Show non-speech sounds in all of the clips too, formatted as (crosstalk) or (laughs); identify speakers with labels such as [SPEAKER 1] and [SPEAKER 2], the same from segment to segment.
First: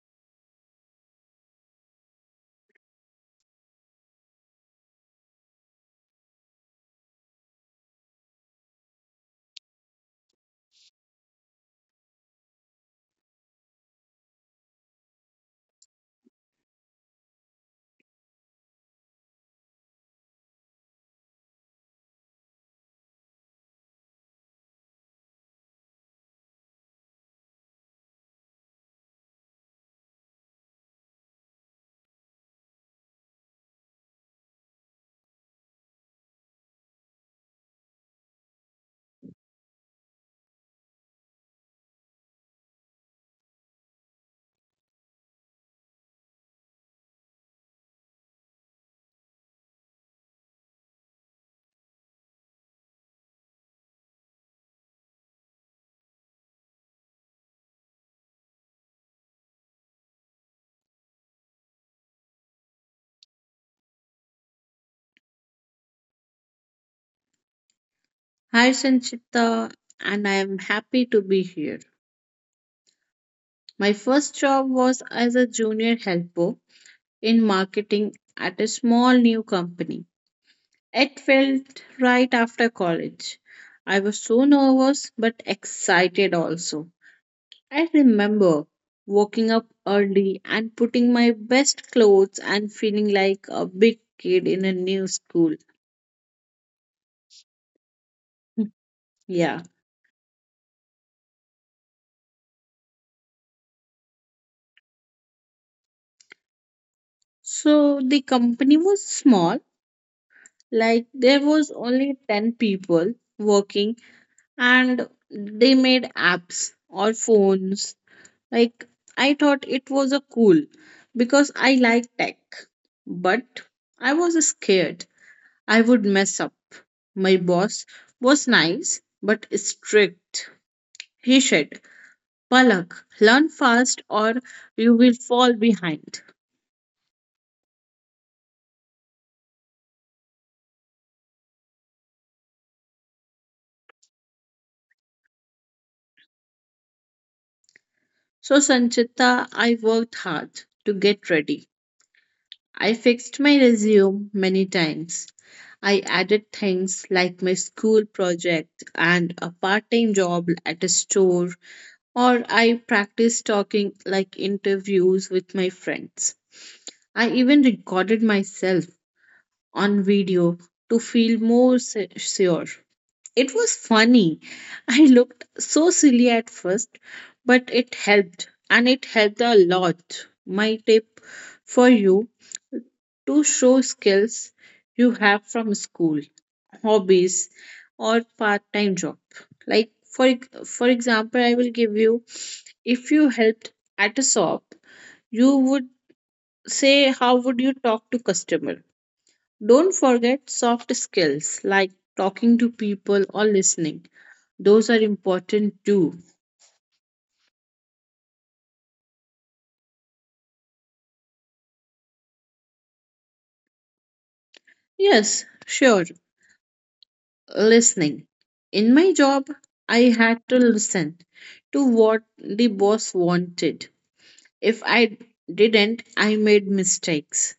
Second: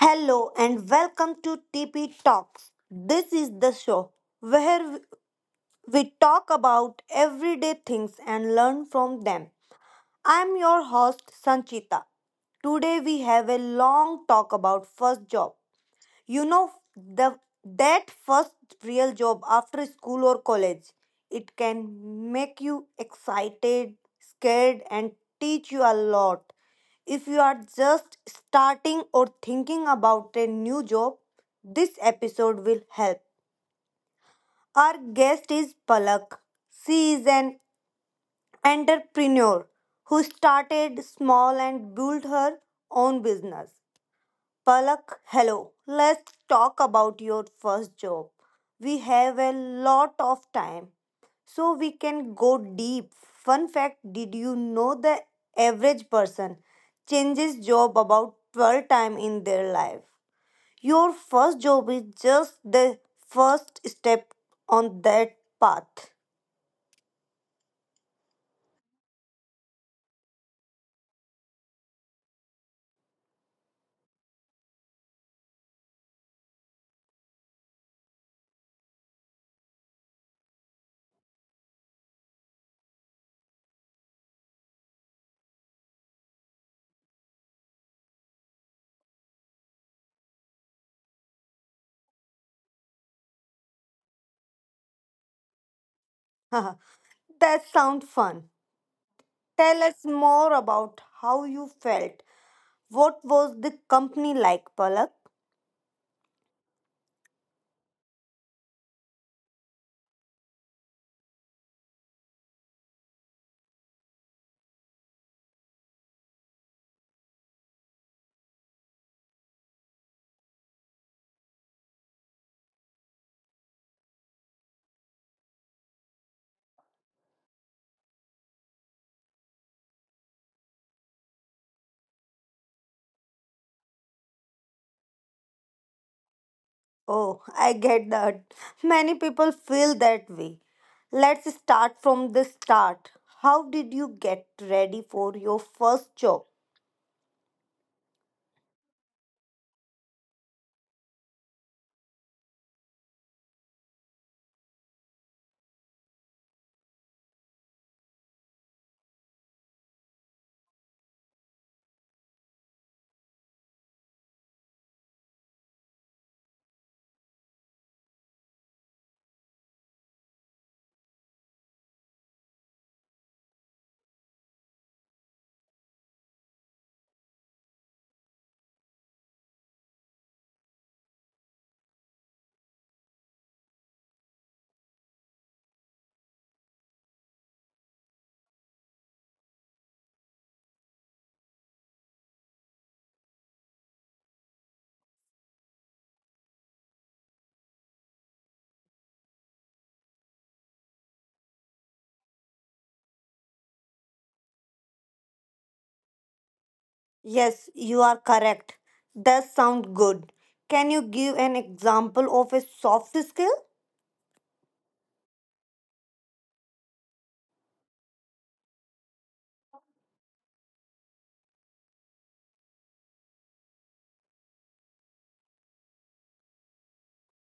[SPEAKER 1] Hello and welcome to TP Talks. This is the show where we talk about everyday things and learn from them. I'm your host Sanchita. Today we have a long talk about first job. The that first real job after school or college, it can make you excited, scared, and teach you a lot. If you are just starting or thinking about a new job, this episode will help. Our guest is Palak. She is an entrepreneur who started small and built her own business. Palak, hello. Let's talk about your first job. We have a lot of time, so we can go deep. Fun fact. Did you know the average person changes job about 12 times in their life? Your first job is just the first step on that path.
[SPEAKER 2] Hi Sanchita, and I am happy to be here. My first job was as a junior helper in marketing at a small new company. It felt right after college. I was so nervous but excited also. I remember waking up early and putting my best clothes and feeling like a big kid in a new school.
[SPEAKER 1] (laughs) That sounds fun.
[SPEAKER 2] (laughs) Yeah.
[SPEAKER 1] Tell us more about how you felt. What was the company like, Palak?
[SPEAKER 2] So the company was small, like there was only 10 people working and they made apps or phones. like I thought it was a cool because I like tech, but I was scared I would mess up. My boss was nice but strict. He said, Palak, learn fast or you will fall behind.
[SPEAKER 1] Oh, I get that. Many people feel that way. Let's start from the start. How did you get ready for your first job?
[SPEAKER 2] So Sanchita, I worked hard to get ready. I fixed my resume many times. I added things like my school project and a part time job at a store, or I practiced talking like interviews with my friends. I even recorded myself on video to feel more sure. It was funny. (laughs) I looked so silly at first, but it helped, and it helped a lot. My tip for you to show skills you have from school, hobbies, or part time job. Like, for example, I will give you, if you helped at a shop, you would say, How would you talk to customer? Don't forget soft skills like talking to people or listening. Those are important too.
[SPEAKER 1] Yes, you are correct. That sounds good. Can you give an example of a soft skill?
[SPEAKER 2] Yes, sure, listening. In my job, I had to listen to what the boss wanted. If I didn't, I made mistakes.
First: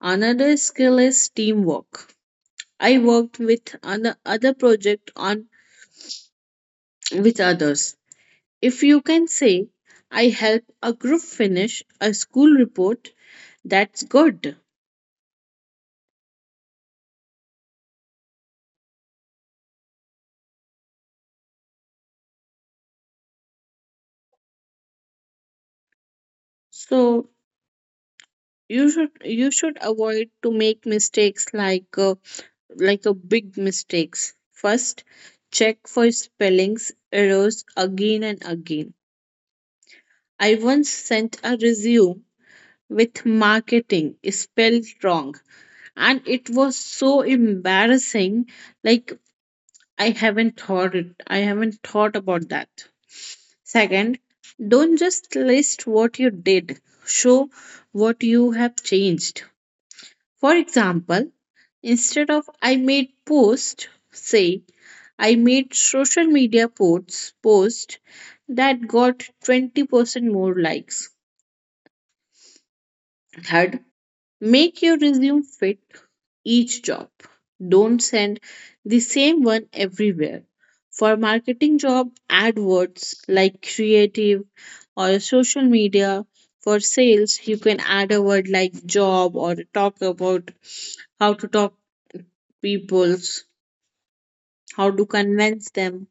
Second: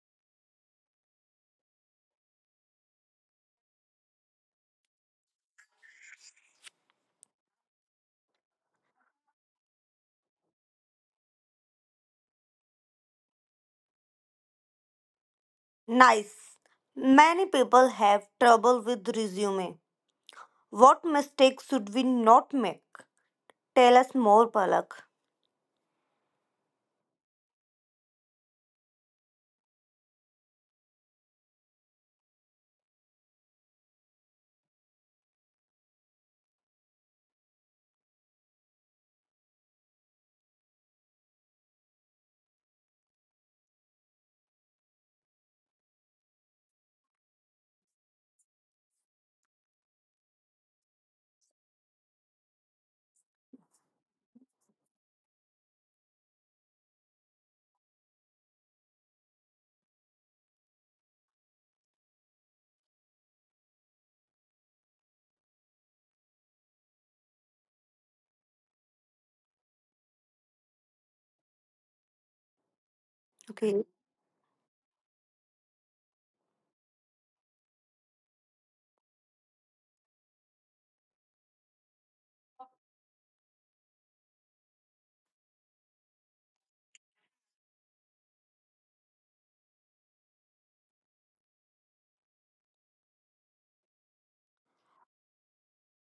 [SPEAKER 2] Another skill is teamwork. I worked with another other project on with others. If you can say I help a group finish a school report, that's good.
[SPEAKER 1] Nice. Many people have trouble with resume. What mistakes should we not make? Tell us more, Palak.
[SPEAKER 2] So you should you should avoid to make mistakes like a big mistakes. First, check for spellings errors again and again. I once sent a resume with marketing spelled wrong and it was so embarrassing. Like, I haven't thought about that. Second, don't just list what you did, show what you have changed. For example, instead of I made post, say I made social media post that got 20% more likes. Third,
[SPEAKER 1] Okay.
[SPEAKER 2] make your resume fit each job. Don't send the same one everywhere. For marketing job, add words like creative or social media. For sales, you can add a word like job or talk about how to talk people's, how to convince them.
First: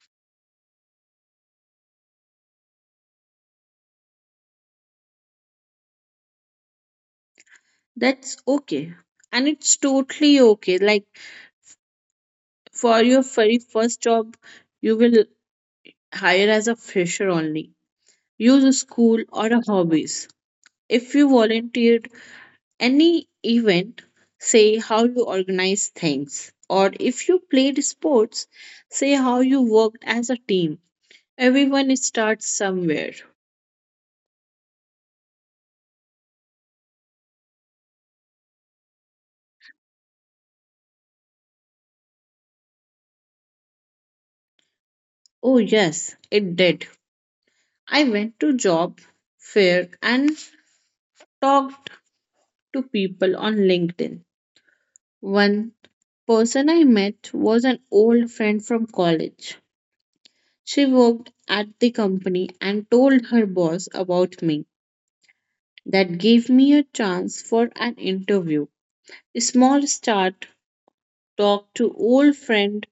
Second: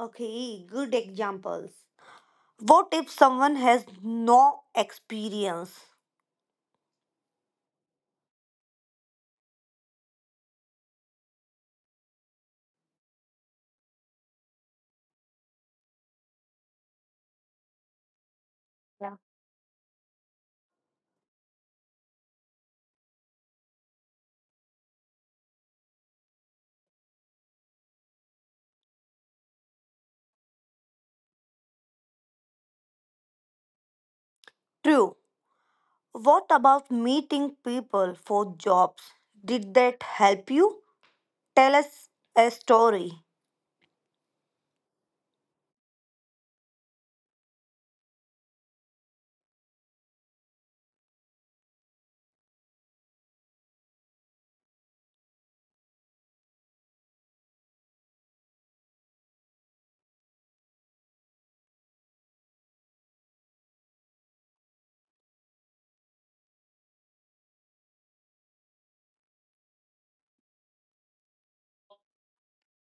[SPEAKER 1] Okay, good examples. What if someone has no experience?
[SPEAKER 2] That's okay. And it's totally okay. Like, for your very first job, you will hire as a fresher only, use a school
[SPEAKER 1] Yeah.
[SPEAKER 2] or a hobbies. If you volunteered any event, say how you organize things. Or if you played sports, say how you worked as a team. Everyone starts somewhere.
[SPEAKER 1] True. What about meeting people for jobs? Did that help you? Tell us a story.
[SPEAKER 2] Oh yes, it did. I went to job fair and talked to people on LinkedIn. One person I met was an old friend from college. She worked at the company and told her boss about me. That gave me a chance for an interview, a small start, talk to old friend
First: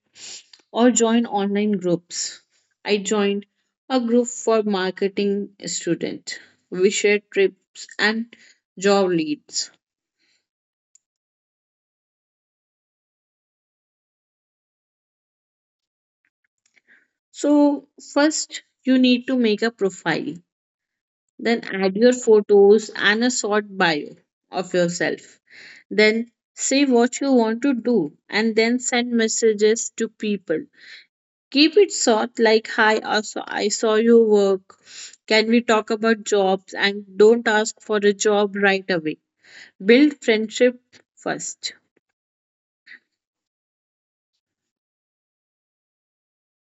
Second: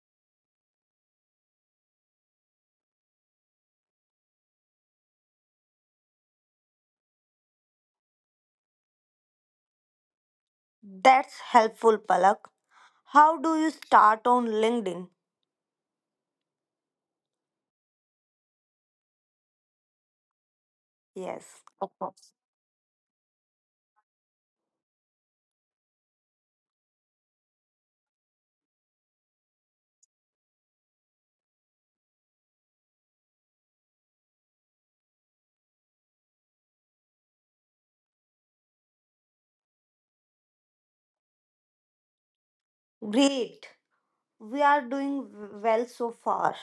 [SPEAKER 2] or join online groups. I joined a group for marketing student. We share trips and job leads.
[SPEAKER 1] That's helpful, Palak. How do you start on LinkedIn?
[SPEAKER 2] So first you need to make a profile. Then
[SPEAKER 1] Yes.
[SPEAKER 2] add your photos and a short bio of yourself. Then say what you want to do and then send messages to people. Keep it short like, hi, I saw your work. Can we talk about jobs, and don't ask for a job right away. Build friendship first.
[SPEAKER 1] Great. We are doing well so far.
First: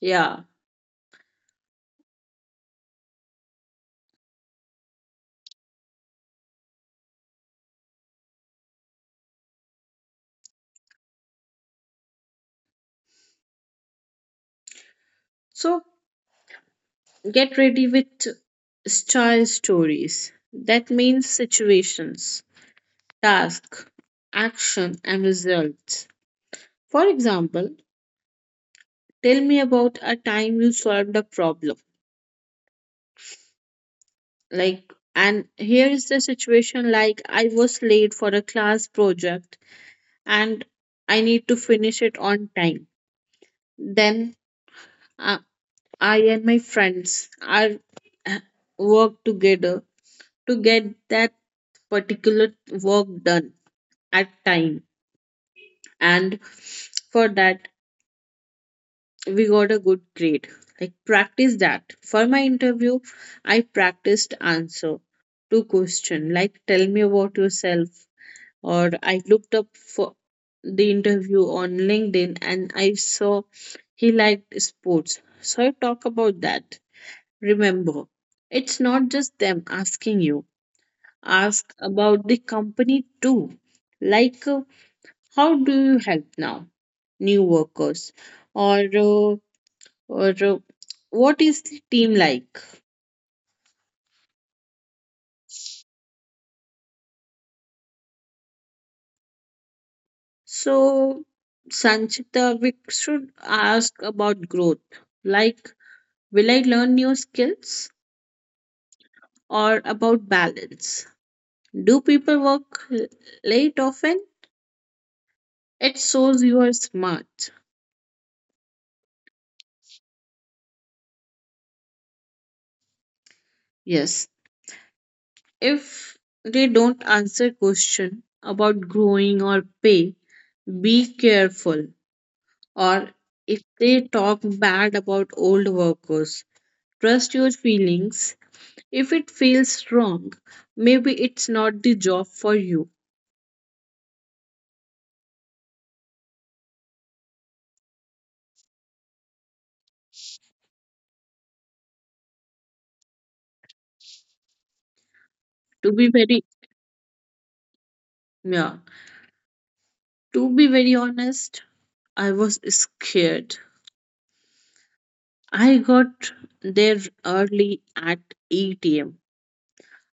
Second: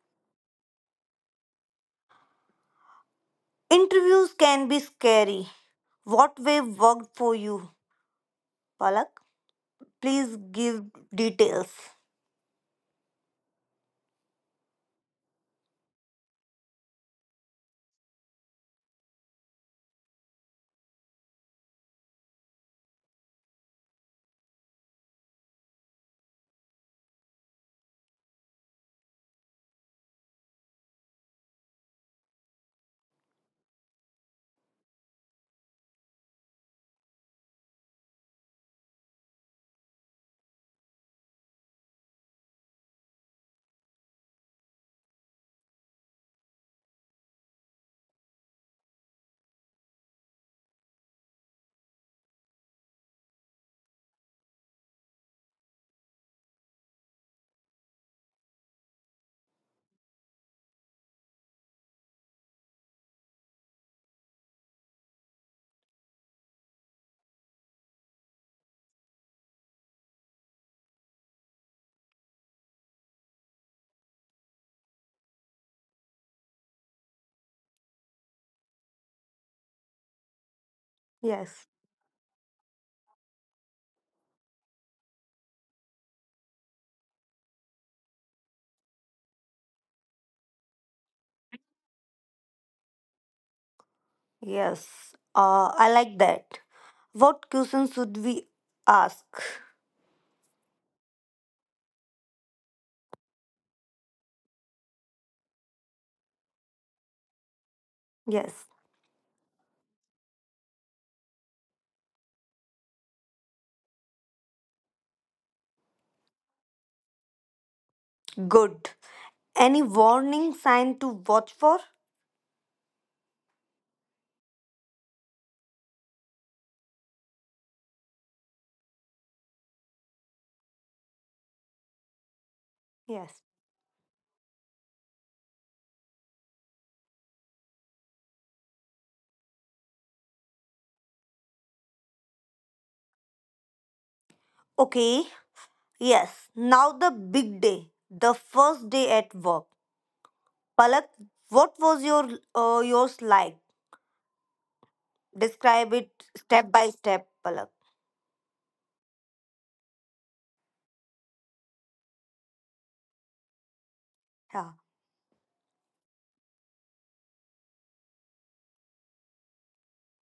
[SPEAKER 2] Yeah.
[SPEAKER 1] Interviews can be scary. What way worked for you, Palak? Please give details.
[SPEAKER 2] So get ready with style stories. That means situations, task, action and results. For example, tell me about a time you solved a problem. Like, and here is the situation, like I was late for a class project and I need to finish it on time. Then uh, I and my friends are uh, work together to get that particular work done at time. And for that, we got a good grade. Like, practice that. For my interview, I practiced answer to question like tell me about yourself, or I looked up for the interview on LinkedIn and I saw he liked sports, so I talk about that. Remember, it's not just them asking you,
[SPEAKER 1] Yes.
[SPEAKER 2] ask about the company too. Like how do you help now new workers, or uh, or what is the team like?
[SPEAKER 1] Yes, I like that. What questions should we ask?
[SPEAKER 2] So, Sanchita, we should ask about growth. Like, will I learn new skills,
[SPEAKER 1] Yes,
[SPEAKER 2] or about balance? Do people work late often? It shows you are smart.
[SPEAKER 1] good. Any warning sign to watch for?
[SPEAKER 2] Yes. If they don't answer question about growing or pay, be careful. Or
[SPEAKER 1] Yes.
[SPEAKER 2] if they talk bad about old workers, trust your feelings. If it feels wrong, maybe it's not the job for you.
[SPEAKER 1] Okay, yes. Now the big day, the first day at work. Palak, what was your yours like? Describe it
[SPEAKER 2] To be very
[SPEAKER 1] step by step, Palak.
[SPEAKER 2] Yeah, to be very honest, I was scared.
[SPEAKER 1] Yeah.
[SPEAKER 2] I got there early at 8 a.m.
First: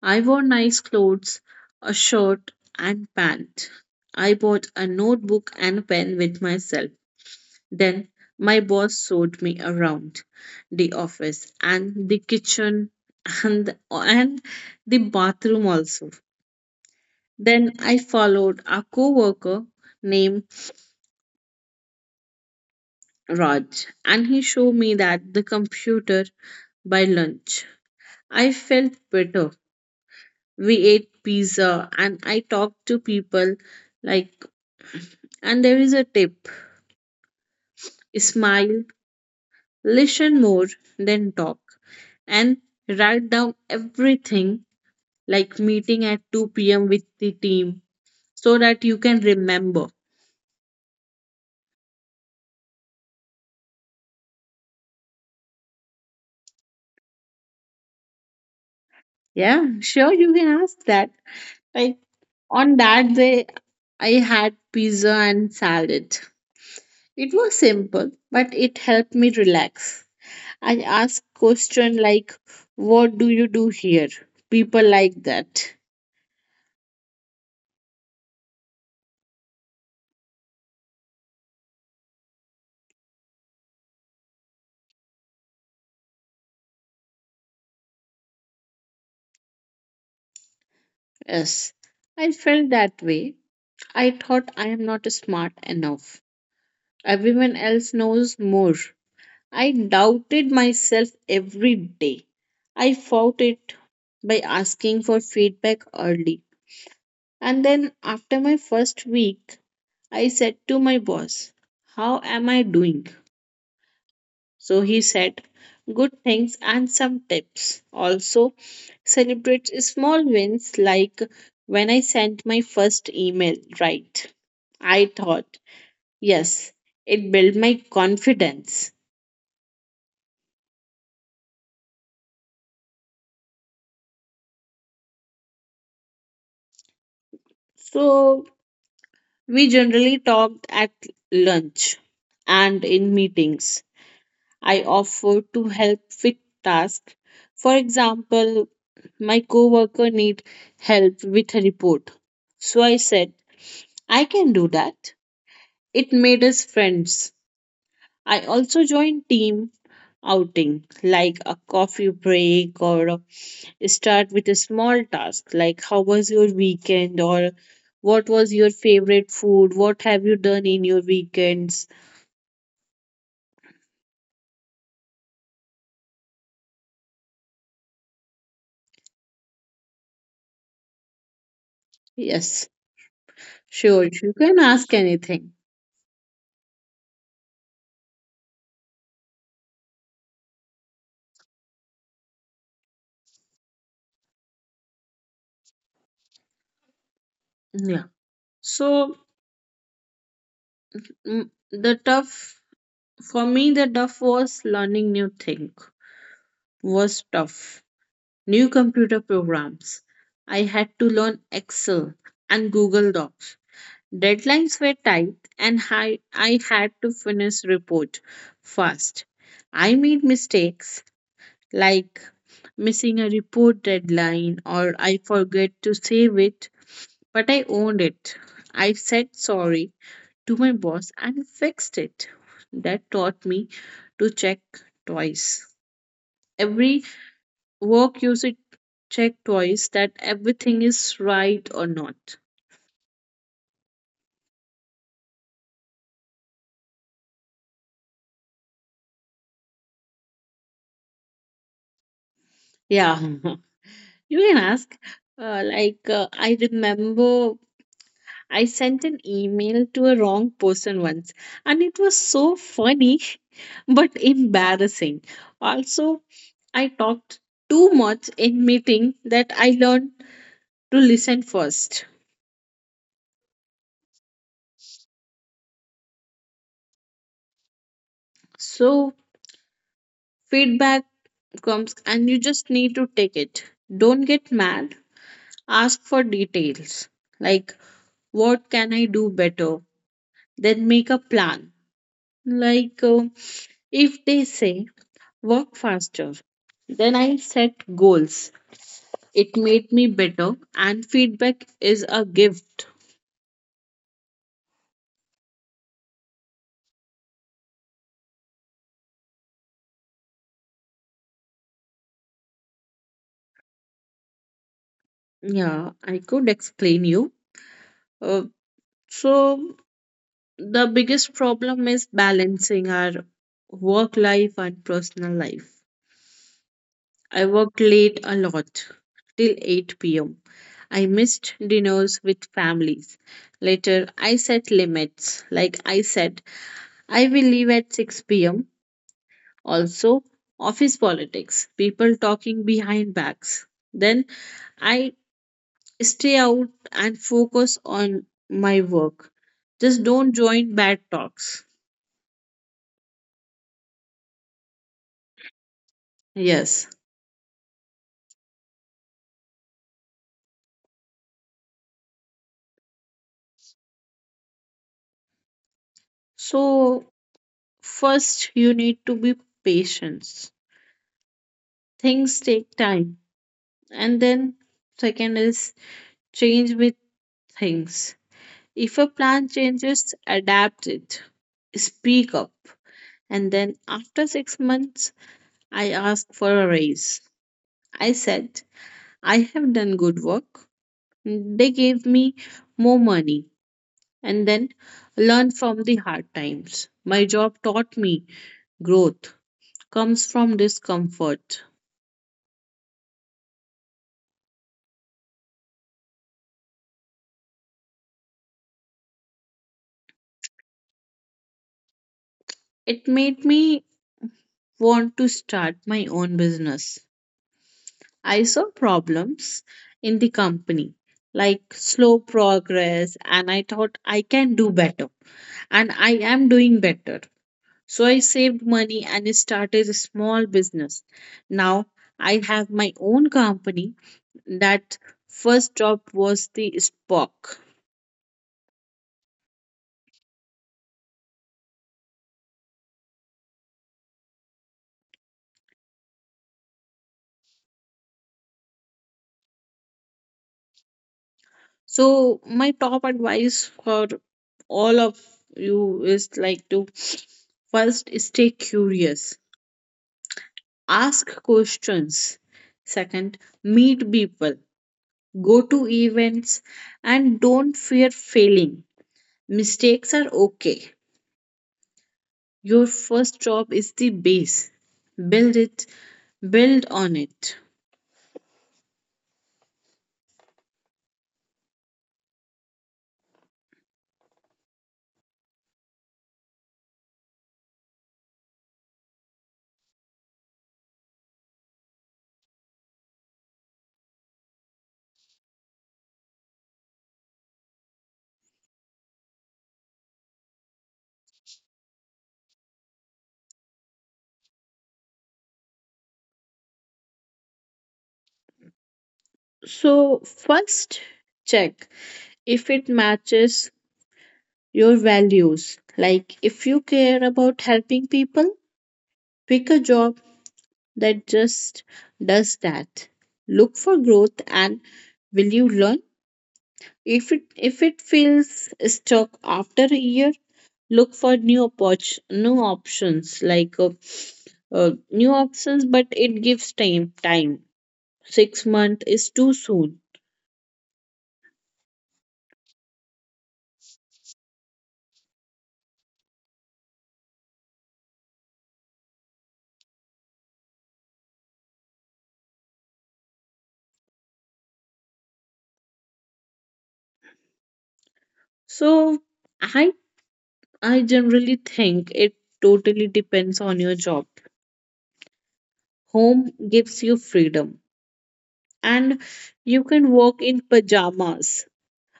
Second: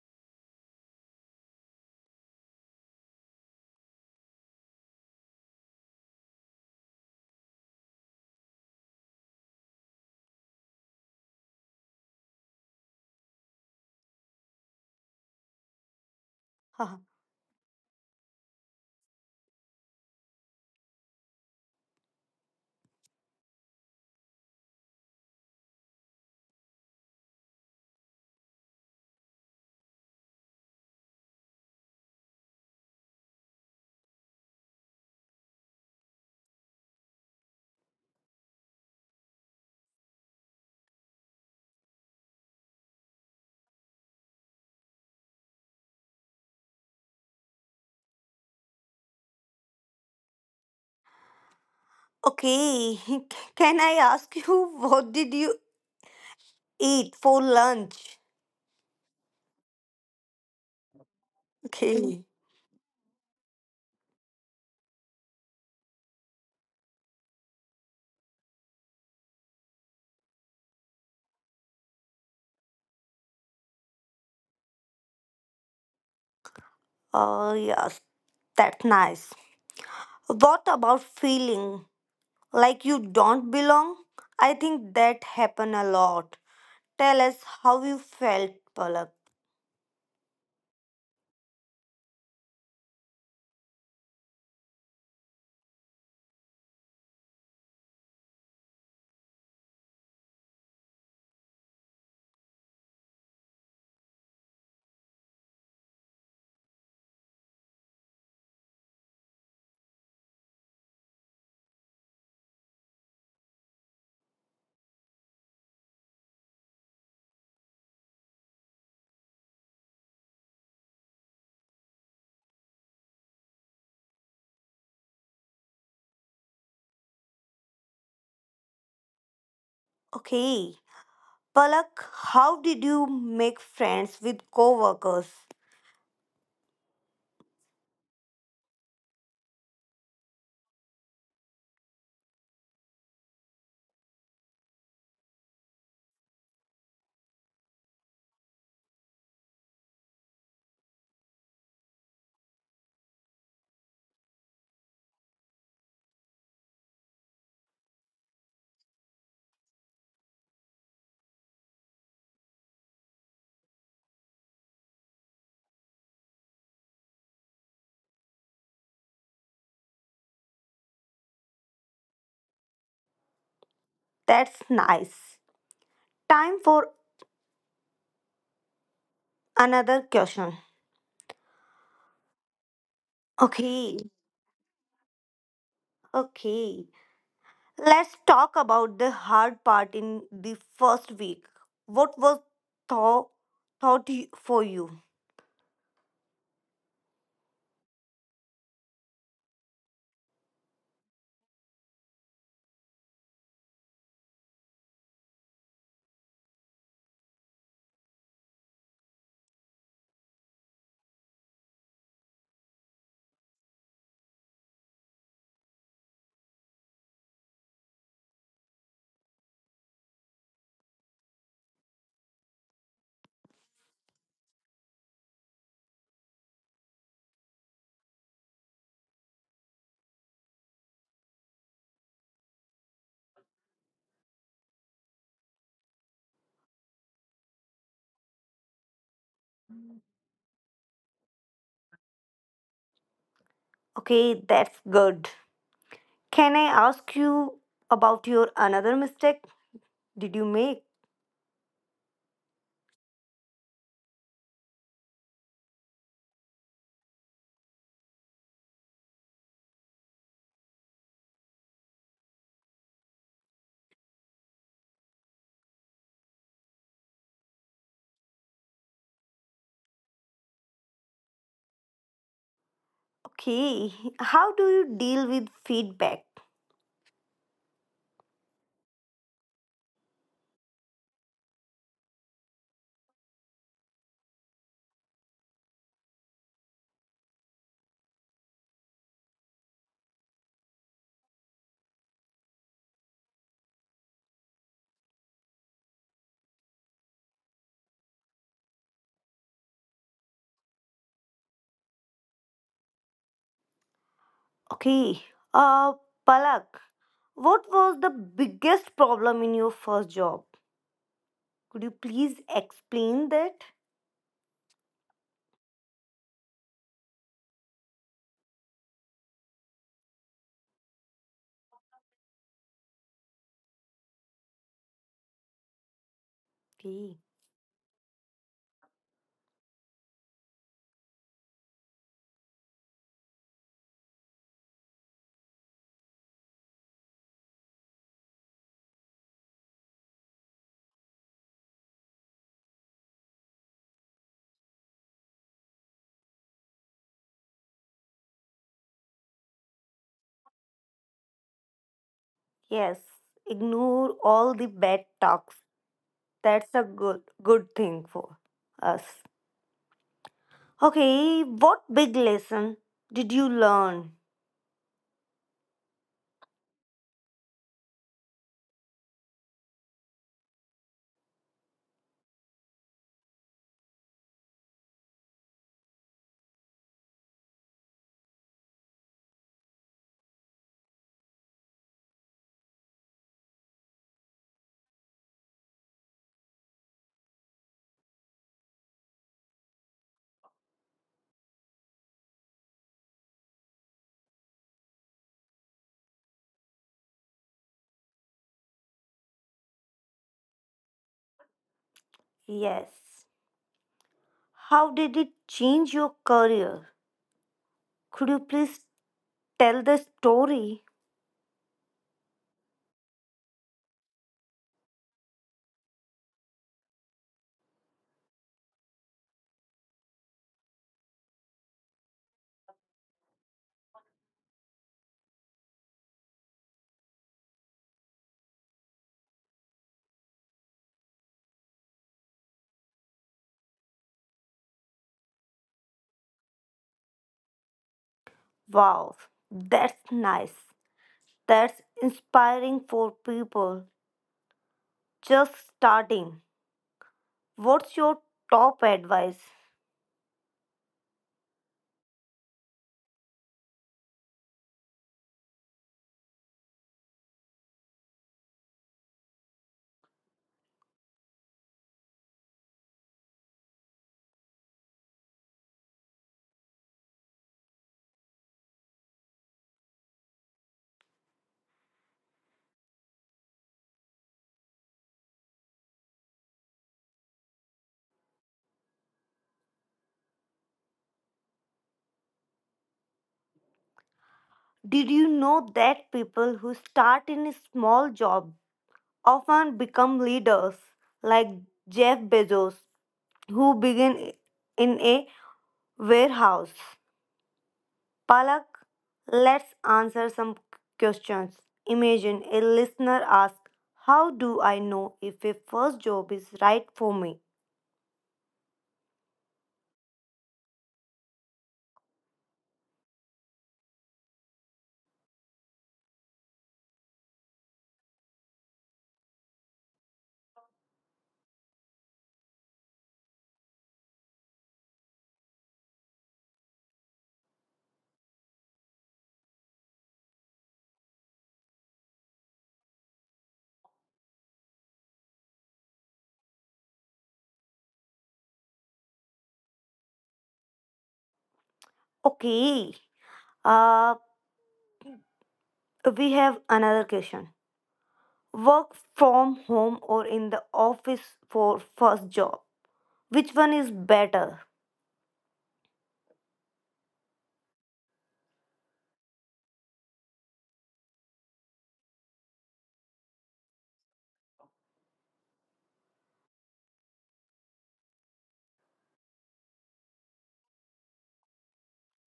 [SPEAKER 2] I wore nice clothes, a shirt and pant. I bought a notebook and pen with myself. Then my boss showed me around the office and the kitchen and the bathroom also.
[SPEAKER 1] Haha.
[SPEAKER 2] Then I followed a coworker named Raj and he showed me that the computer by lunch. I felt better. We ate pizza and I talked to people. Like, and there is a tip. Smile, listen more than talk and write down everything like meeting at 2 p.m. with the team so that you can remember.
[SPEAKER 1] Okay, (laughs) can I ask you what did you eat for lunch?
[SPEAKER 2] Yeah, sure you can ask that. Like,
[SPEAKER 1] Okay.
[SPEAKER 2] on that day, I had pizza and salad. It was simple, but it helped me relax. I asked question like, "What do you do here?" People like that.
[SPEAKER 1] Oh, yes, that's nice. What about feeling like you don't belong? I think that happen a lot. Tell us how you felt, Palak.
[SPEAKER 2] Yes, I felt that way. I thought I am not smart enough. Everyone else knows more. I doubted myself every day. I fought it by asking for feedback early. And then after my first week, I said to my boss, How am I doing? So he said, Good things and some tips. Also, celebrate small wins like when I sent my first email, right? I thought, yes, it built my confidence.
[SPEAKER 1] Okay. Palak, how did you make friends with coworkers?
[SPEAKER 2] So we generally talked at lunch and in meetings. I offer to help with tasks. For example, my coworker need help with a report. So I said, I can do that. It made us friends. I also joined team outing like a coffee break, or start with a small task like how was your weekend or what was your favorite food? What have you done in your weekends?
[SPEAKER 1] That's nice. Time for another question.
[SPEAKER 2] Yes, sure.
[SPEAKER 1] Okay.
[SPEAKER 2] You can ask anything.
[SPEAKER 1] Okay. Let's talk about the hard part in the first week. What was thought thought for you?
[SPEAKER 2] Yeah. So Mm, the tough the tough was learning new thing was tough, new computer programs. I had to learn Excel and Google Docs. Deadlines were tight and I had to finish report fast. I made mistakes like missing a report deadline or I forget to save it, but I owned it. I said sorry to my boss and fixed it. That taught me to check twice. Every work you should check twice that everything is right or not.
[SPEAKER 1] Okay, that's good. Can I ask you about your another mistake did you make?
[SPEAKER 2] Yeah, (laughs) you can ask. I remember I sent an email to a wrong person once, and it was so funny (laughs) but embarrassing. Also, I talked too much in meeting that I learned to listen first.
[SPEAKER 1] Okay, how do you deal with feedback?
[SPEAKER 2] So feedback comes and you just need to take it. Don't get mad. Ask for details. Like, what can I do better? Then make a plan. Like if they say work faster, then I set goals. It made me better and feedback is a gift.
[SPEAKER 1] Okay, uh, Palak, what was the biggest problem in your first job? Could you please explain that?
[SPEAKER 2] Yeah, I could explain you. Uh, so The biggest problem is balancing our work life and personal life.
[SPEAKER 1] Okay,
[SPEAKER 2] I worked late a lot, till 8 pm. I missed dinners with families. Later, I set limits. Like I said, I will leave at 6 pm. Also, office politics, people talking behind backs. Then I stay out and focus on my work. Just don't join bad talks.
[SPEAKER 1] yes, ignore all the bad talks. That's
[SPEAKER 2] Yes,
[SPEAKER 1] a good thing for us. Okay, what big lesson did you learn?
[SPEAKER 2] so, first, you need to be patient. Things take time. And then, second is change with things. If a plan changes, adapt it, speak up. And then, after 6 months, I asked for a raise. I said, I have done good work. They gave me more money. And then, learn from the hard times. My job taught me growth comes from discomfort.
[SPEAKER 1] Yes, how did it change your career? Could you please tell the story?
[SPEAKER 2] It made me want to start my own business. I saw problems in the company, like slow progress, and I thought I can do better. And I am doing better. So I saved money and started a small business. Now I have my own company. That first job was the spark.
[SPEAKER 1] Wow, that's nice. That's inspiring for people just starting. What's your top advice?
[SPEAKER 2] So my top advice for all of you is like to first stay curious, ask questions. Second, meet people, go to events and don't fear failing. Mistakes are okay. Your first job is the base. Build it, build on it.
[SPEAKER 1] Did you know that people who start in a small job often become leaders, like Jeff Bezos, who began in a warehouse? Palak, let's answer some questions. Imagine a listener asks, how do I know if a first job is right for me?
[SPEAKER 2] So first check if it matches your values. Like if you care about helping people, pick a job that just does that. Look for growth and will you learn? If it feels stuck after a year, look for new options like new options, but it gives time. 6 months is too soon.
[SPEAKER 1] Okay. Uh, we have another question. Work from home or in the office for first job? Which one is better? (laughs)
[SPEAKER 2] So I I generally think it totally depends on your job. Home gives you freedom, and you can walk in pajamas.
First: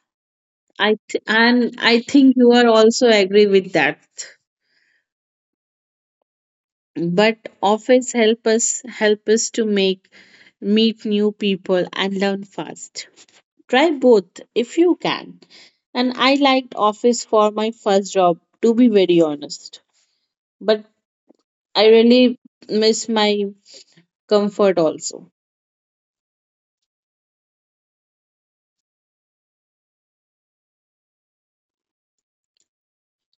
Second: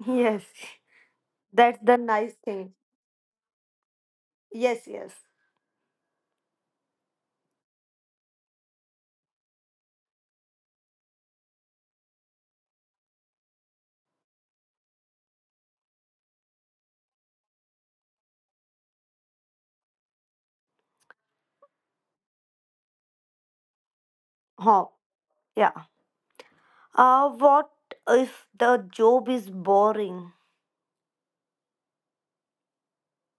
[SPEAKER 1] Yes,
[SPEAKER 2] I th-
[SPEAKER 1] that's
[SPEAKER 2] and
[SPEAKER 1] the
[SPEAKER 2] I
[SPEAKER 1] nice
[SPEAKER 2] think you
[SPEAKER 1] thing.
[SPEAKER 2] are also agree with that.
[SPEAKER 1] Yes, yes.
[SPEAKER 2] But office help us to make meet new people and learn fast. Try both if you can. And I liked office for my first job, to be very honest. But I really miss my comfort
[SPEAKER 1] Huh.
[SPEAKER 2] also.
[SPEAKER 1] Yeah. What if the job is boring?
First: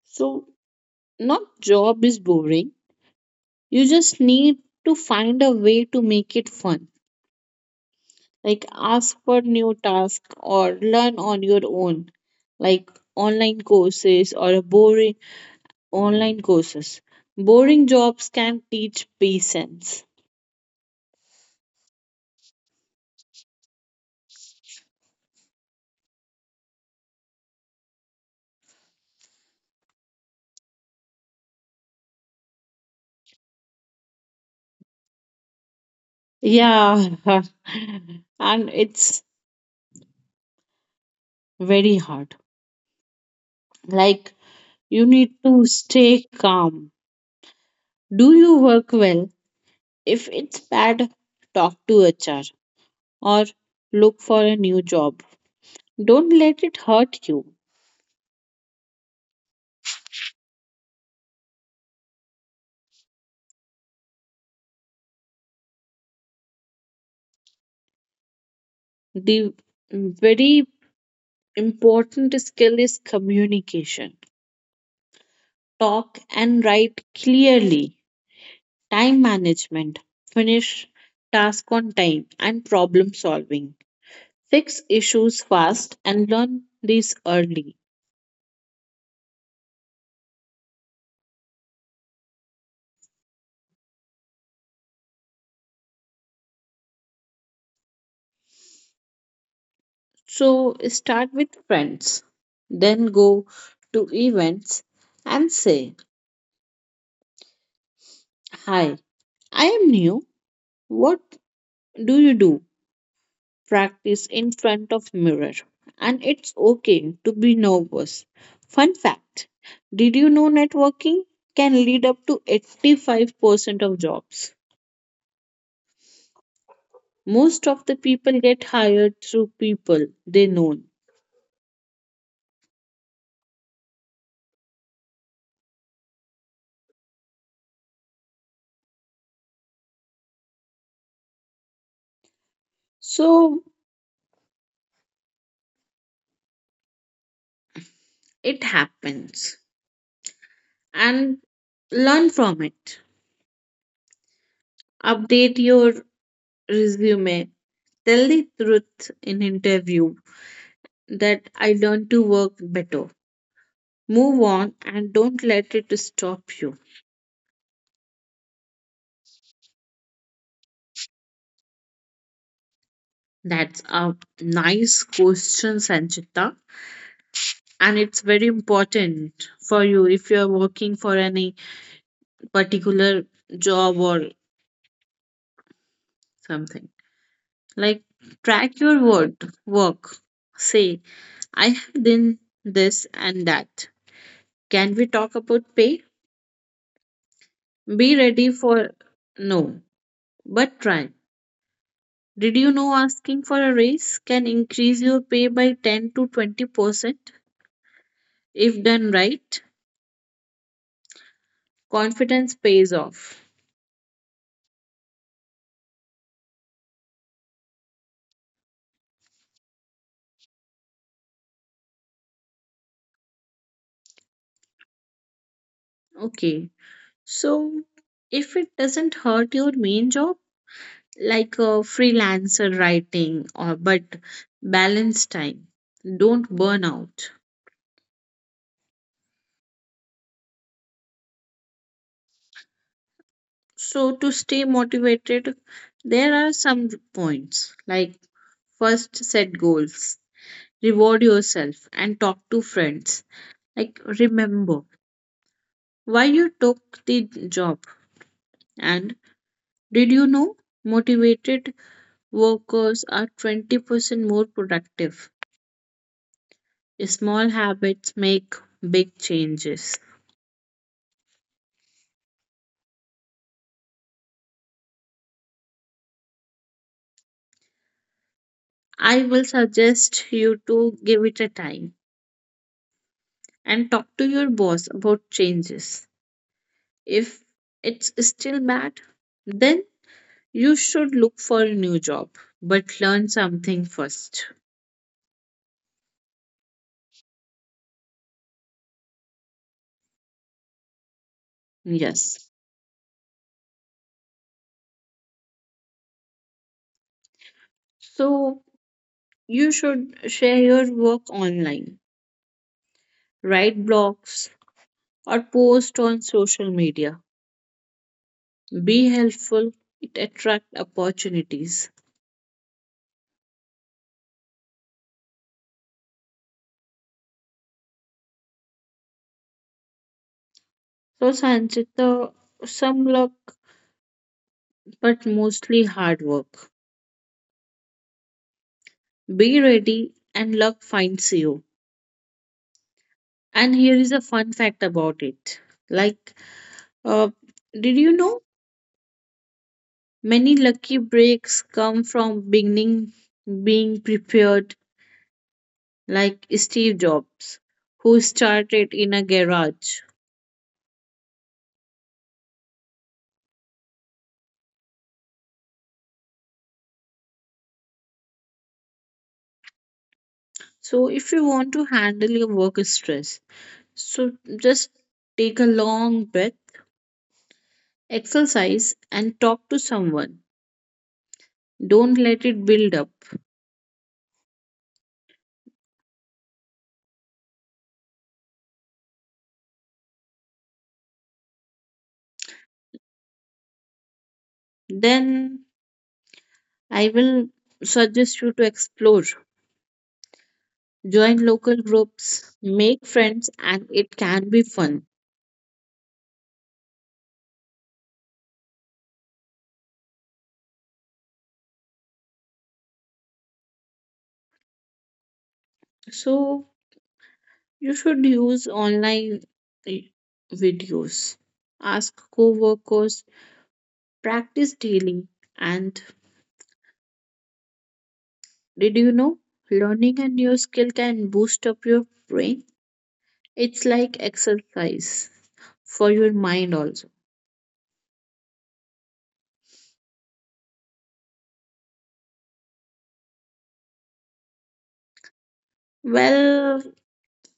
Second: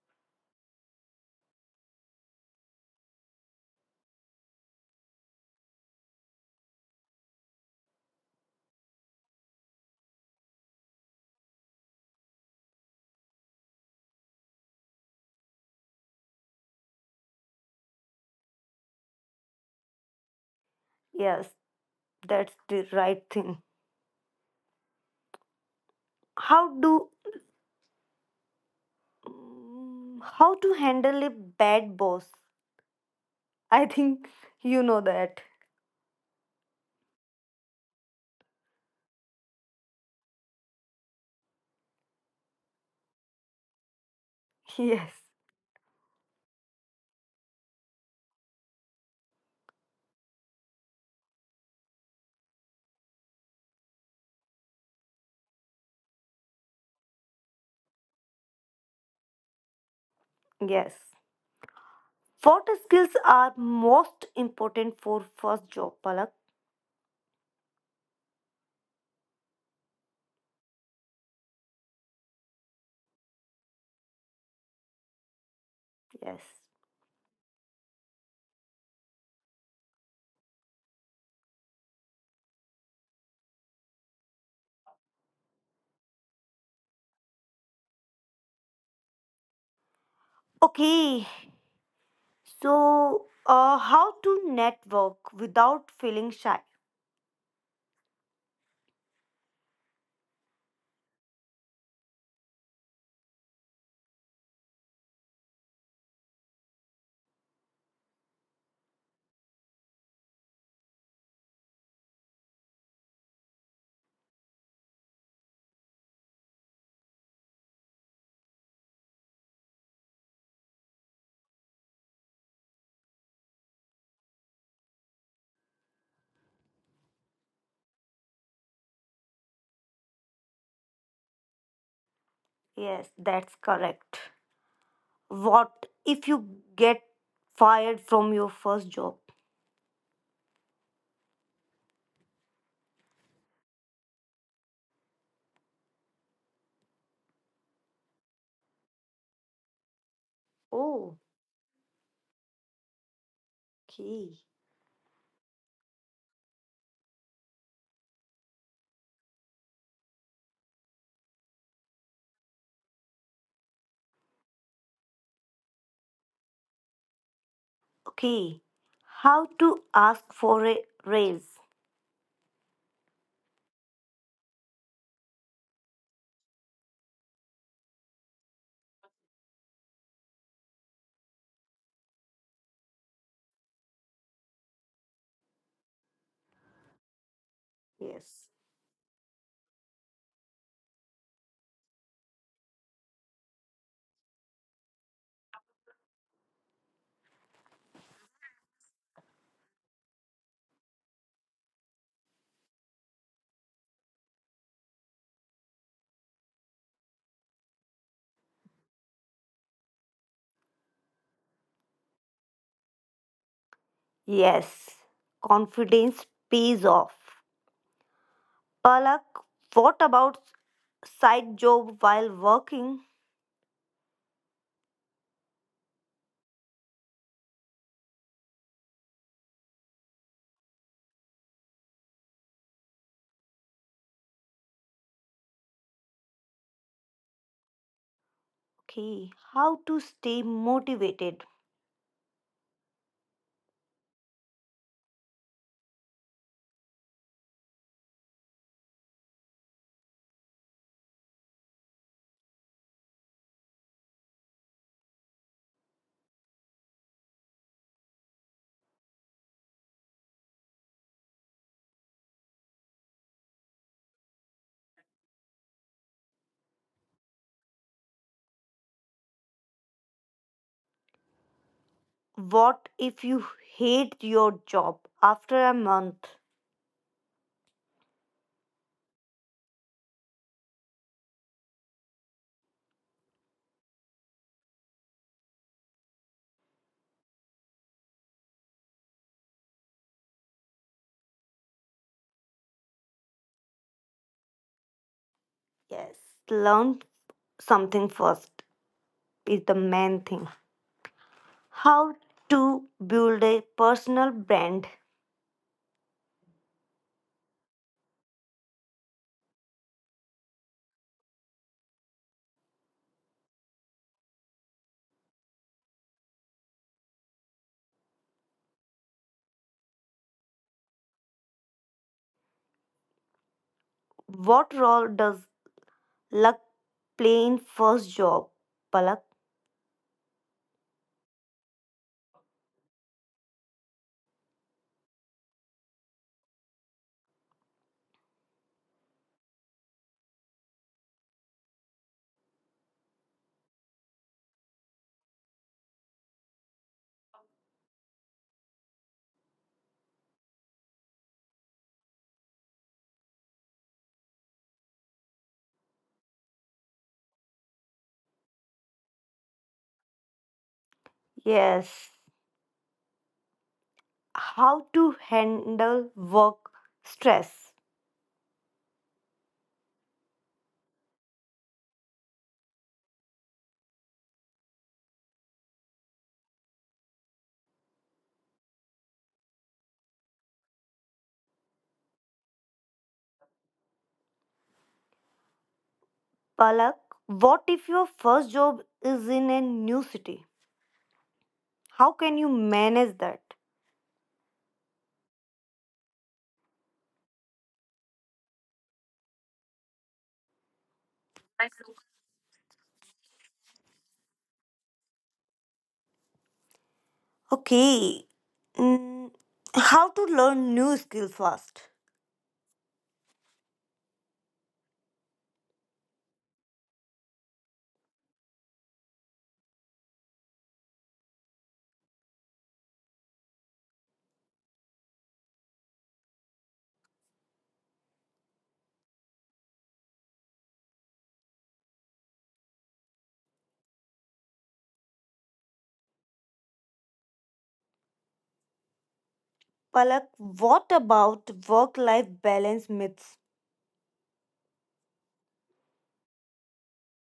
[SPEAKER 2] So not job is boring. You just need to find a way to make it fun, like ask for new task or learn on your own, like online courses. Boring jobs can teach patience.
[SPEAKER 1] Yes, that's the right thing. How do how to handle a bad boss? I think you know that.
[SPEAKER 2] Yeah, (laughs) and it's very hard.
[SPEAKER 1] (laughs) Yes,
[SPEAKER 2] Like, you need to stay calm, do you work well. If it's bad, talk to HR or look for a new job. Don't let it hurt you.
[SPEAKER 1] yes. What skills are most important for first job, Palak?
[SPEAKER 2] The very important skill is communication.
[SPEAKER 1] Yes.
[SPEAKER 2] Talk and write clearly, time management, finish task on time, and problem solving. Fix issues fast and learn these early.
[SPEAKER 1] Okay, so how to network without feeling shy?
[SPEAKER 2] So start with friends, then go to events and say, "Hi, I am new. What do you do?" Practice in front of mirror, and it's okay to be nervous. Fun fact: did you know networking can lead up to 85% of jobs? Most of the people get hired through people they know.
[SPEAKER 1] Yes, that's correct. What if you get fired from your first job?
[SPEAKER 2] So it happens,
[SPEAKER 1] Oh.
[SPEAKER 2] and learn from it.
[SPEAKER 1] Okay.
[SPEAKER 2] Update your resume, tell the truth in interview that I learned to work better. Move on and don't let it stop you.
[SPEAKER 1] Okay. How to ask for a raise?
[SPEAKER 2] That's a nice question, Sanchita. And it's very important for you if you're working for any particular job or something. Like,
[SPEAKER 1] Yes.
[SPEAKER 2] track your work. Say, I have done this and that. Can we talk about pay? Be ready for no, but try. Did you know asking for a raise can increase your pay by 10 to 20% if done right? Confidence pays off.
[SPEAKER 1] Yes. Confidence pays off. Palak, what about side job while working?
[SPEAKER 2] Okay. So, if it doesn't hurt your main job, like a freelancer writing, or but balance time, don't burn out.
[SPEAKER 1] Okay. How to stay motivated?
[SPEAKER 2] So, to stay motivated, there are some points like first set goals, reward yourself, and talk to friends. Like, remember why you took the job. And did you know motivated workers are 20% more productive? Small habits make big changes.
[SPEAKER 1] What if you hate your job after a month?
[SPEAKER 2] I will suggest you to give it a time and talk to your boss about changes. If it's still bad, then you should look for a new job, but learn something first.
[SPEAKER 1] Yes. Learn something first is the main thing. How
[SPEAKER 2] Yes.
[SPEAKER 1] to build a personal brand?
[SPEAKER 2] So you should share your work online, write blogs, or post on social media. Be helpful, it attracts opportunities.
[SPEAKER 1] What role does Luck playing first job, Palak?
[SPEAKER 2] So, Sanchita, some luck, but mostly hard work. Be ready, and luck finds you. And here is a fun fact about it. Like, uh, did you know many lucky breaks come from beginning being prepared, like Steve Jobs, who started in a garage.
[SPEAKER 1] Yes. How to handle work stress,
[SPEAKER 2] So, if you want to handle your work stress, so just take a long breath, exercise, and talk to someone. Don't let it build up.
[SPEAKER 1] Palak? What if your first job is in a new city? How can you manage that?
[SPEAKER 2] Then I will suggest you to explore. Join local groups, make friends, and it can be fun.
[SPEAKER 1] Okay. Mm, how to learn new skills fast?
[SPEAKER 2] So you should use online eh, videos. Ask co-workers, practice daily, and did you know learning a new skill can boost up your brain? It's like exercise for your mind also.
[SPEAKER 1] Palak, what about work-life balance myths?
[SPEAKER 2] Well,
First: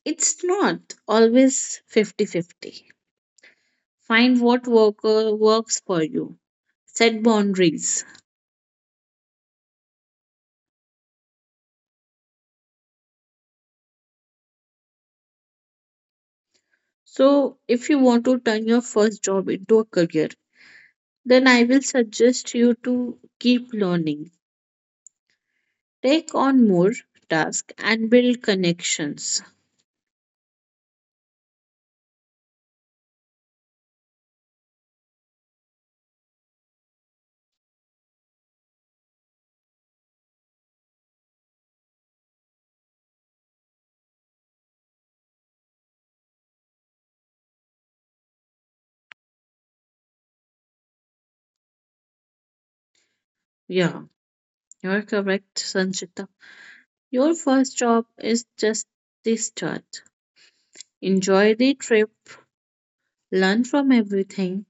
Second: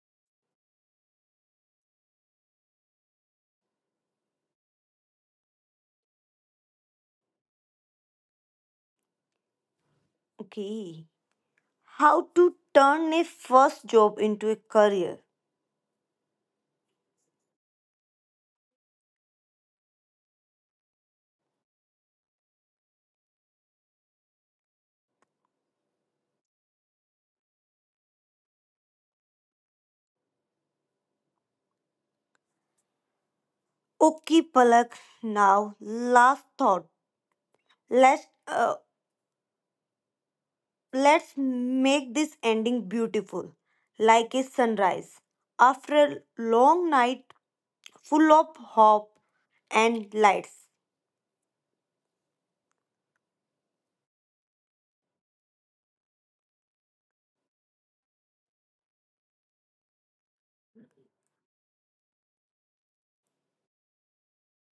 [SPEAKER 2] it's not always 50-50. Find what works for you, set boundaries.
[SPEAKER 1] Okay. How to turn a first job into a career?
[SPEAKER 2] So, if you want to turn your first job into a career, then I will suggest you to keep learning, take on more tasks, and build connections.
[SPEAKER 1] Okay, Palak. Now, last thought. Let's uh, let's make this ending beautiful, like a sunrise after a long night full of hope and lights.
[SPEAKER 2] Yeah, you're correct, Sanchita. Your first job is just the start. Enjoy the trip, learn from everything,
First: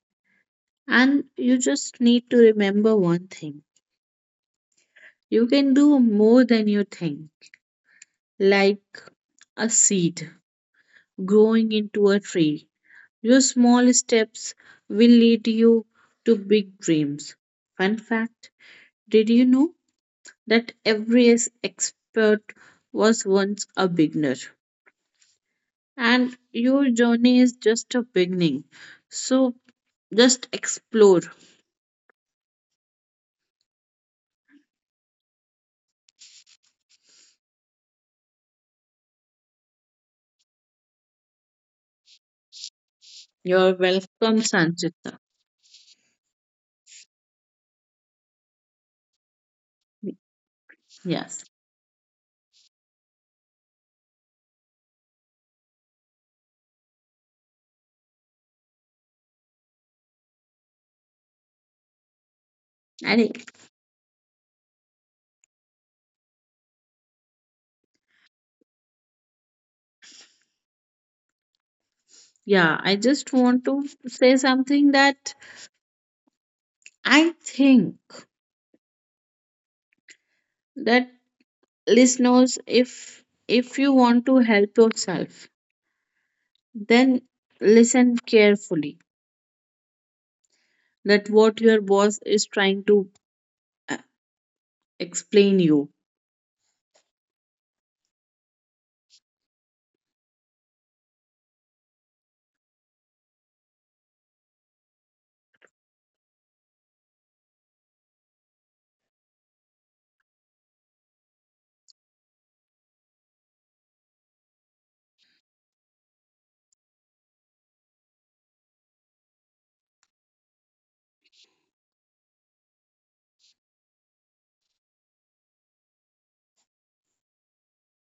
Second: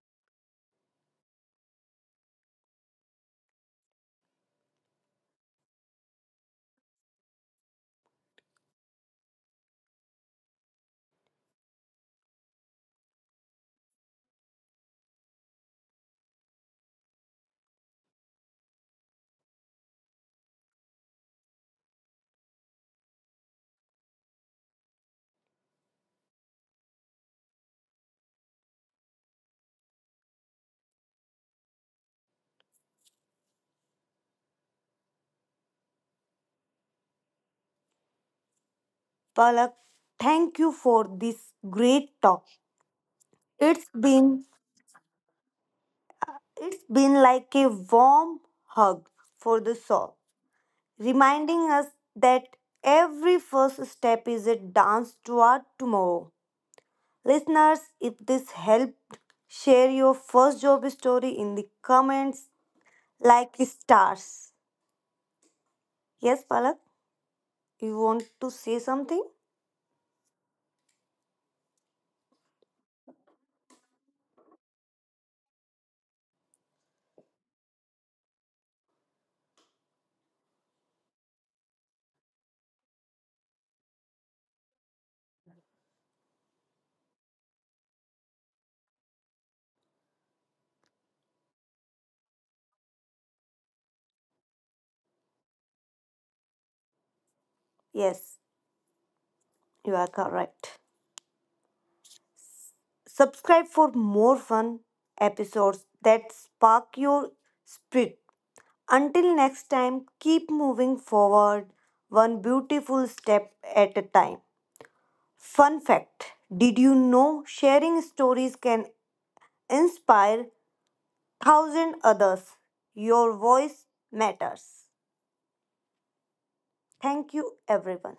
[SPEAKER 2] and you just need to remember one thing. You can do more than you think, like a seed growing into a tree. Your small steps will lead you to big dreams. Fun fact: did you know that expert was once a beginner? And your journey is just a beginning. So just explore.
[SPEAKER 1] Palak, thank you for this great talk.
[SPEAKER 2] You're
[SPEAKER 1] It's been
[SPEAKER 2] welcome, Sanchita.
[SPEAKER 1] it's been like a warm hug for the soul,
[SPEAKER 2] Yes.
[SPEAKER 1] reminding us that every first step is a dance toward tomorrow. Listeners, if this helped, share your first job story in the comments
[SPEAKER 2] And
[SPEAKER 1] like stars. Yes, Palak, you want to say something?
[SPEAKER 2] yeah, I just want to say something that I think that listeners, if you want to help yourself, then listen carefully that what your boss is trying to uh, explain you.
[SPEAKER 1] Yes, you are correct. Subscribe for more fun episodes that spark your spirit. Until next time, keep moving forward one beautiful step at a time. Fun fact. Did you know sharing stories can inspire thousand others. Your voice matters. Thank you, everyone.